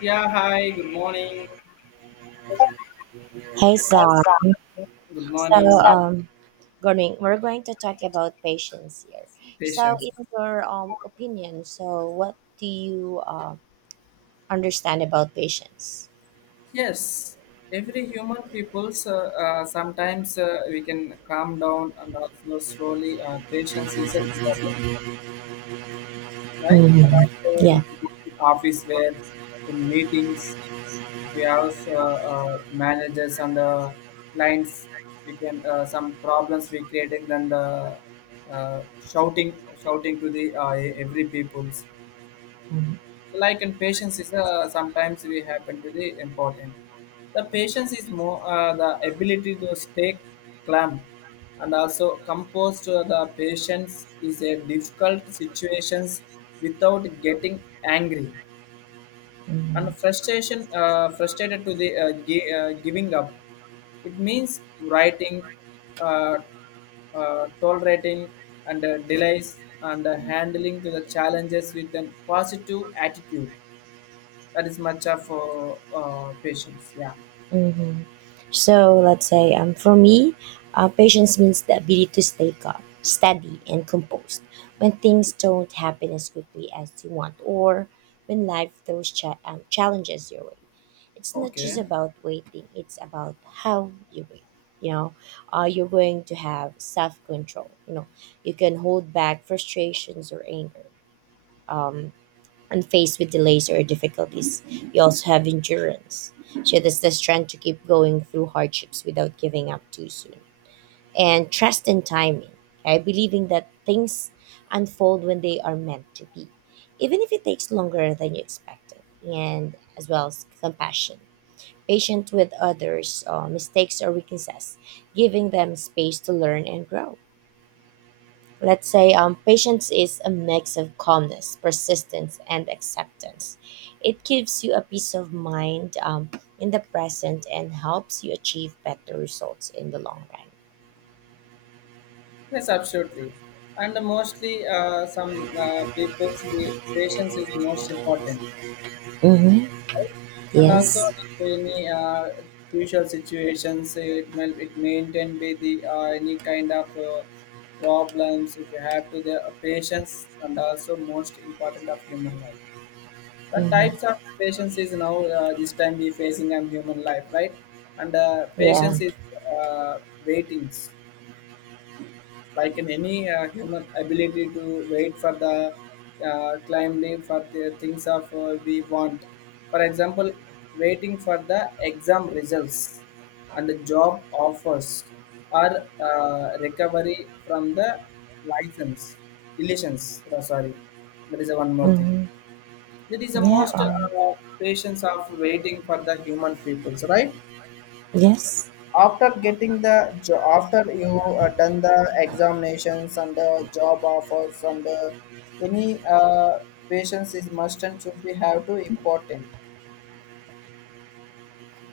Yeah, hi, good morning. Hey Yes, Sam. good So morning, sir, um going we're going to talk about patience here. So patients. in your opinion, so what do you understand about patience? Yes, every human people's sometimes we can calm down and also slowly. Patience is important, right? And Mhm. also, if Yeah. you go to office where in meetings, if we have managers and clients, we can some problems we creating then the shouting to the every peoples. Mhm. Like and patience is sometimes we happen to the important, the patience is more the ability to stay calm and also composed to the patience is a difficult situations without getting angry and Mhm. frustration frustrated to the giving up, it means writing, uh, tolerating and delays and handling to the challenges with an positive attitude, that is matcha for patients. Yeah. hmm So let's say for me, patience means the ability to stay calm, steady, and composed when things don't happen as quickly as you want, or when life throws challenges your way. It's not just Okay. about waiting, it's about how you wait. You know, you're going to have self control. You know, you can hold back frustrations or anger. Um, and faced with delays or difficulties, you also have endurance. So that's the strength to keep going through hardships without giving up too soon. And trust in timing. I believing that things unfold when they are meant to be, even if it takes longer than you expected. And as well as compassion. Patient with others, mistakes or weaknesses, giving them space to learn and grow. Let's say patience is a mix of calmness, persistence, and acceptance. It gives you a peace of mind in the present and helps you achieve better results in the long run. Yes, absolutely. And mostly, some people's we- patience is most important. Mm-hmm. And also, Yes. if any crucial situations, it may it maintain be the any kind of problems. If you have to the patience, and also most important of human life. The types Mm-hmm. of patients is now this time we facing a human life, right, and patience Yeah. is uh, waitings, like in any human ability to wait for the climbly for the things of we want, for example, waiting for the exam results and the job offers or recovery from the license illusions. Oh, sorry, that is a one more thing, Mm-hmm. that is the Yeah. most patience of waiting for the human peoples, right, Yes. after getting the jo- after you done the examinations and the job offers and any patience is must and should be have to important,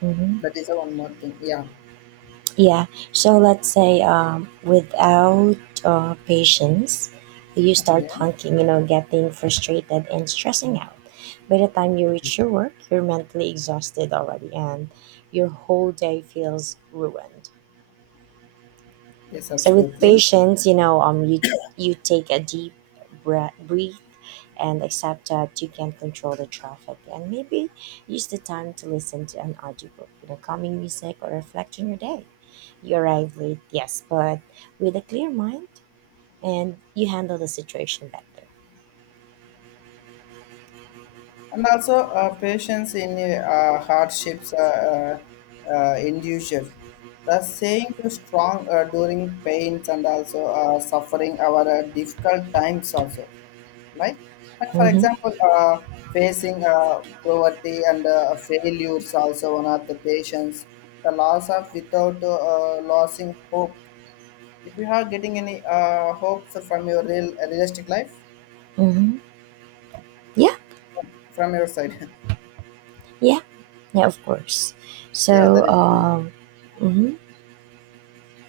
Mm-hmm. that is the one more thing. Yeah. Yeah. So let's say without patience, you Okay. start honking, you know, getting frustrated and stressing out. By the time you reach your work, you're mentally exhausted already and your whole day feels ruined. Yes, So with absolutely. patience, you know, you you take a deep breath, breathe, and accept that you can't control the traffic, and maybe use the time to listen to an audiobook, you know, calming music, or reflect on your day. You arrive late, yes, but with a clear mind and you handle the situation better. And also, patience in hardships individual. The saying to strong during pains and also suffering our difficult times also, right? And for Mm-hmm. example, uh, facing poverty and failures also one of the patients, the loss of without losing hope. If you are getting any hopes from your realistic life, Mm-hmm. Yeah, from your side, yeah, yeah, of course. yeah, that So, is. Mm-hmm.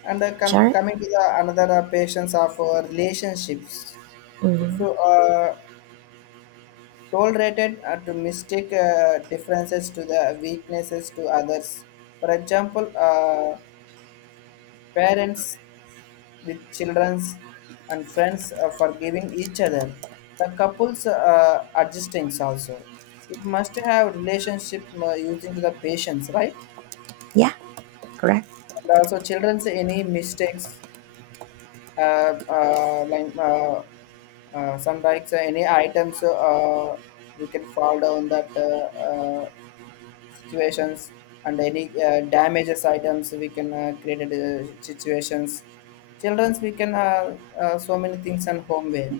And Sorry. coming to the another patience of relationships, if Mm-hmm. you are tolerated to mistake differences to the weaknesses to others, for example, parents with childrens and friends forgiving each other, the couples adjustings also. It must have relationship using to the patience, right? Yeah, correct. And also children's any mistakes uh, uh, like uh, like any items we can fall down that situations and any damages items we can create situations, children's we can so many things and homeware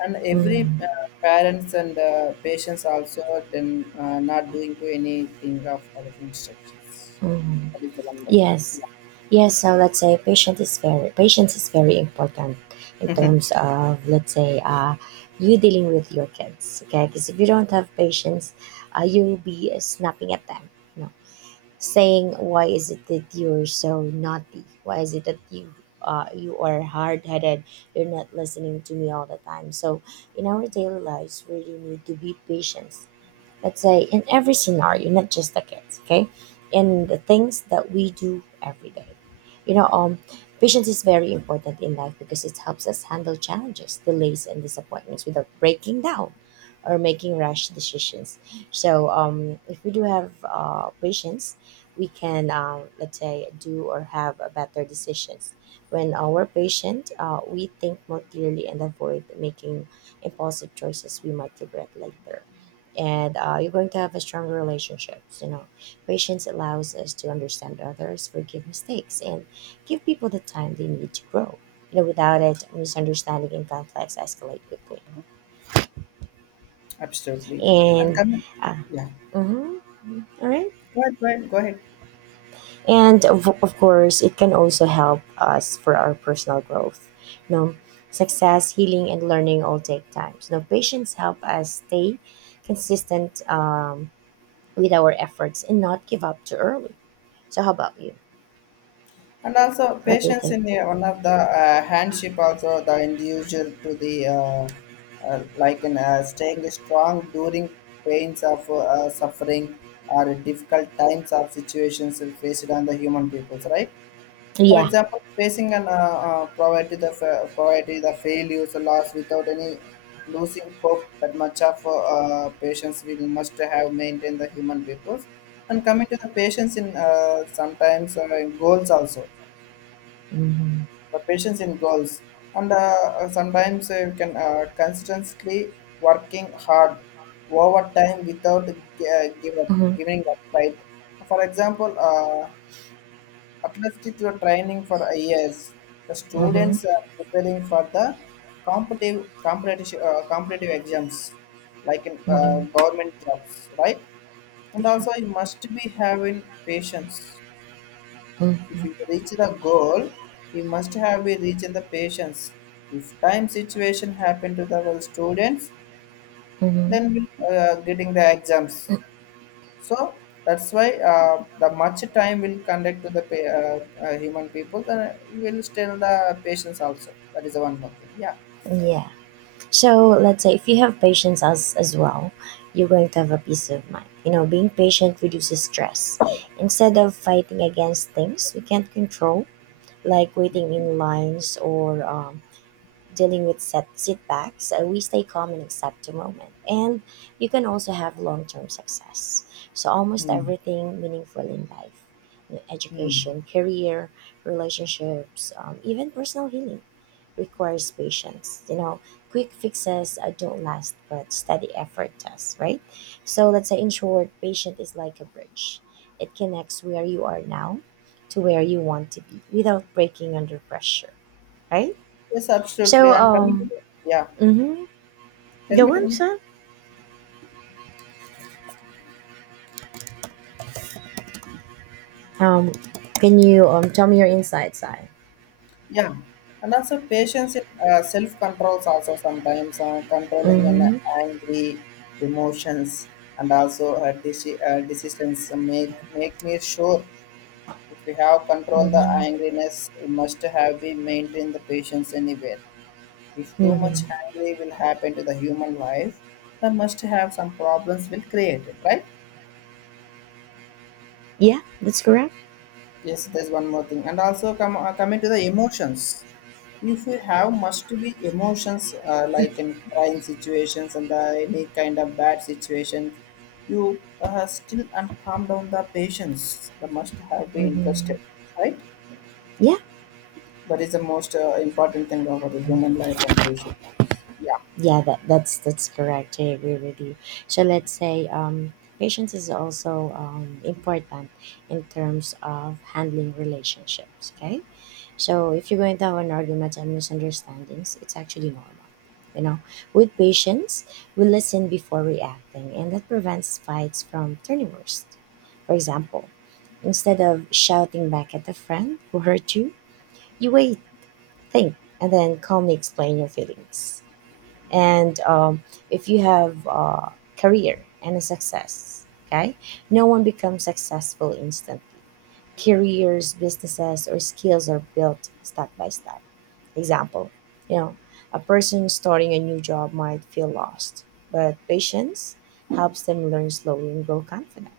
and every Mm-hmm. Parents and patients also, then not doing to anything of our instructions, Mm-hmm. that is the one more thing. Yes. Yeah. Yes, so let's say patient is very patience is very important in terms of, let's say, you dealing with your kids. Okay, because if you don't have patience, you'll be snapping at them. You know, saying why is it that you're so naughty? Why is it that you you are hard headed? You're not listening to me all the time. So in our daily lives, we really need to be patient, let's say in every scenario, not just the kids, okay? In the things that we do every day. You know, patience is very important in life because it helps us handle challenges, delays, and disappointments without breaking down or making rash decisions. So, if we do have patience, we can, let's say, do or have a better decisions. When we're patient, we think more clearly and avoid making impulsive choices we might regret later, and you're going to have a stronger relationships. You know, patience allows us to understand others, forgive mistakes, and give people the time they need to grow. You know, without it, misunderstanding and conflicts escalate quickly. Absolutely. And And come, uh, yeah, mhm. All right, go ahead, go ahead, go ahead. and of course it can also help us for our personal growth. You know, success, healing, and learning all take time, so patience help us stay consistent with our efforts and not give up too early. So, how about you? And also What do you patience in think? the, one of the handship also the individual to the like in staying strong during pains of suffering or difficult times of situations faced on the human peoples, right, for Yeah. example, facing an poverty, the failures loss without any losing hope, that much of patients will must have maintained the human peoples. And coming to the patients in sometimes goals also, Mm-hmm. the patience in goals and sometimes you can consistently working hard over time without Mm-hmm. giving up, right, for example, apprenticeship to training for a years, the Mm-hmm. students are preparing for the competitive exams, like in Mm-hmm. government jobs, right, and Yeah. also you must be having patience. If you Mm-hmm. reach the goal, you must have be reached the patience. If time situation happen to the well, students, Mm-hmm. then we getting the exams. So that's why the much time will conduct to the human people, then you will still the patience also. That is the one more thing. Yeah. Mm, yeah. So let's say if you have patience as well, you're going to have a peace of mind. You know, being patient reduces stress. Instead of fighting against things we can't control, like waiting in lines, or dealing with setbacks, we stay calm and accept the moment. And you can also have long term success. So, almost Hmm. everything meaningful in life, you know, Hmm. education, career, relationships, even personal healing, requires patience. You know, quick fixes don't last, but steady effort does, right? So, let's say in short, patient is like a bridge, it connects where you are now to where you want to be without breaking under pressure, right? Yes, absolutely. So, And coming to the, yeah, mm-hmm. tell me, Go tell on, me. son. Um, can you tell me your inside side? Yeah, and also patience in self controls also, sometimes controlling an Mm-hmm. angry emotions and also decisions make me sure, if we have control the Mm-hmm. angriness we must have be maintain the patience anywhere. If too much Mm-hmm. angry will happen to the human life, then must have some problems will created, right? Yeah, that's correct. Yes, there's one more thing, and also come coming to the emotions. If you have must be emotions like in crying situations and any kind of bad situation, you still and calm down the patients. The must have be Mm-hmm. interested, right? Yeah, That is the most important thing about the human life and patient. Yeah, yeah, that's that's correct. I agree with you. So let's say patience is also important in terms of handling relationships. Okay. So if you're going to have an argument and misunderstandings, it's actually normal. You know, with patience, we listen before reacting, and that prevents fights from turning worse. For example, instead of shouting back at a friend who hurt you, you wait, think, and then calmly explain your feelings. And if you have a career and a success, okay, no one becomes successful instantly. Careers, businesses, or skills are built step by step. Example, you know, a person starting a new job might feel lost, but patience helps them learn slowly and grow confident,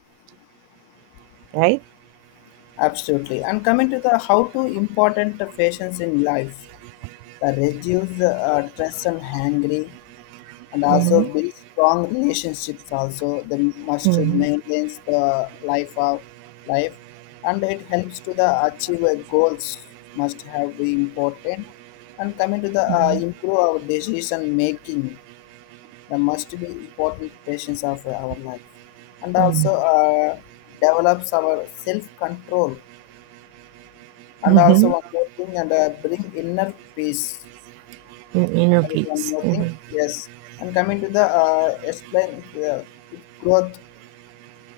right? absolutely. And coming to the how to important the patients in life, the reduce the stress and hangry and also Mm-hmm. build strong relationships also the must Mm-hmm. maintains the life of life, and it helps to the achieve a goals must have be important. And coming to the Mm-hmm. improve our decision making, the must be important patience of our life, and Mm-hmm. also develops our self control, and also Mm-hmm. one more thing and bring inner peace, Inner there is one peace, more thing. mm-hmm. Yes. And coming to the explain if growth.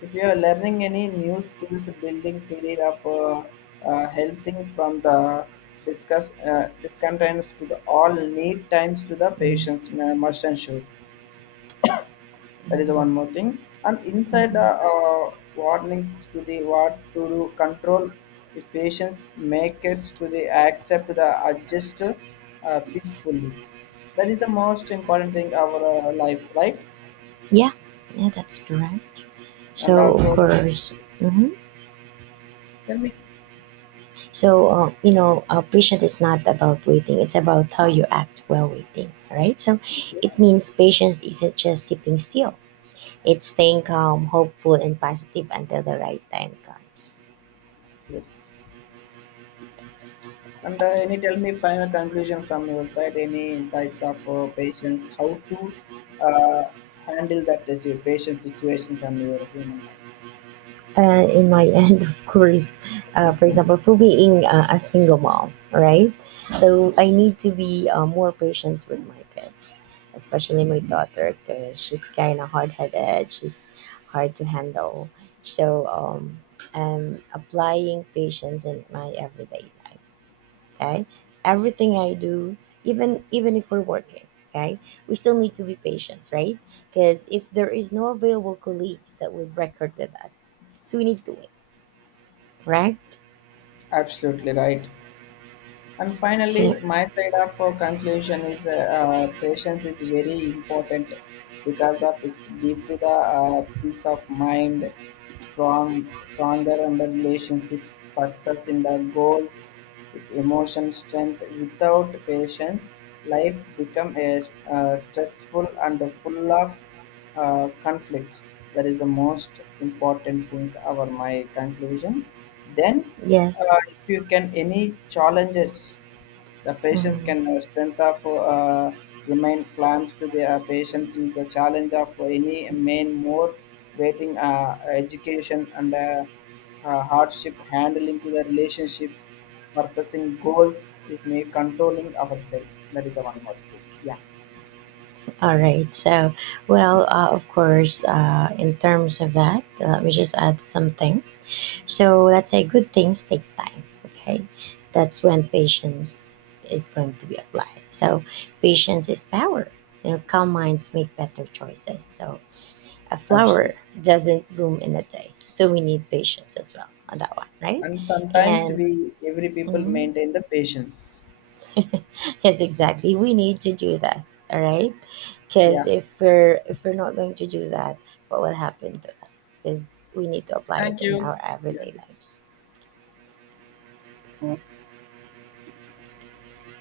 If you are learning any new skills, building career of helping from the discuss discontents to the all need times to the Mm-hmm. patients must ensure. That is one more thing. And inside the Mm-hmm. Warnings to the what to do control, the patients make it to the accept the adjust peacefully. That is the most important thing our life, right? Yeah, yeah, that's correct. And So, of also course. hmm So, you know, patience is not about waiting, it's about how you act while waiting, right? So, it means patience isn't just sitting still, it's staying calm, hopeful, and positive until the right time comes. yes. And any tell me final conclusion from your side. Any types of patients, how to uh, handle that as your patient situations and your human life. In my end, of course, for example, for being a single mom, right? So I need to be more patient with my kids, especially my daughter, because she's kind of hard headed, she's hard to handle. So I'm applying patience in my everyday life. Okay, everything I do, even if we're working, okay, we still need to be patient, right? Because if there is no available colleagues that would record with us, so we need to wait, right? Absolutely right. And finally, So my side of conclusion is patience is very important because of its give to the peace of mind, stronger under relationships, success in the goals, with emotion strength. Without patience, life become a, stressful and full of conflicts, that is the most important thing our my conclusion, then yes. if you can any challenges, the patients can Mhm. Strength of uh, remain claims to their patients in the challenge of any main more waiting education and hardship handling to the relationships purposing goals if may controlling ourselves, that is the one more thing. Yeah. All right. So, well, of course, in terms of that, let me just add some things. So, let's say good things take time. Okay. That's when patience is going to be applied. So, patience is power. You know, calm minds make better choices. So, a flower Absolutely. doesn't bloom in a day. So, we need patience as well on that one, right? And sometimes And, we every people mhm, maintain the patience. yes, exactly, we need to do that. All right, because Yeah. If we're not going to do that, what will happen to us is we need to apply it in our Yeah. everyday lives.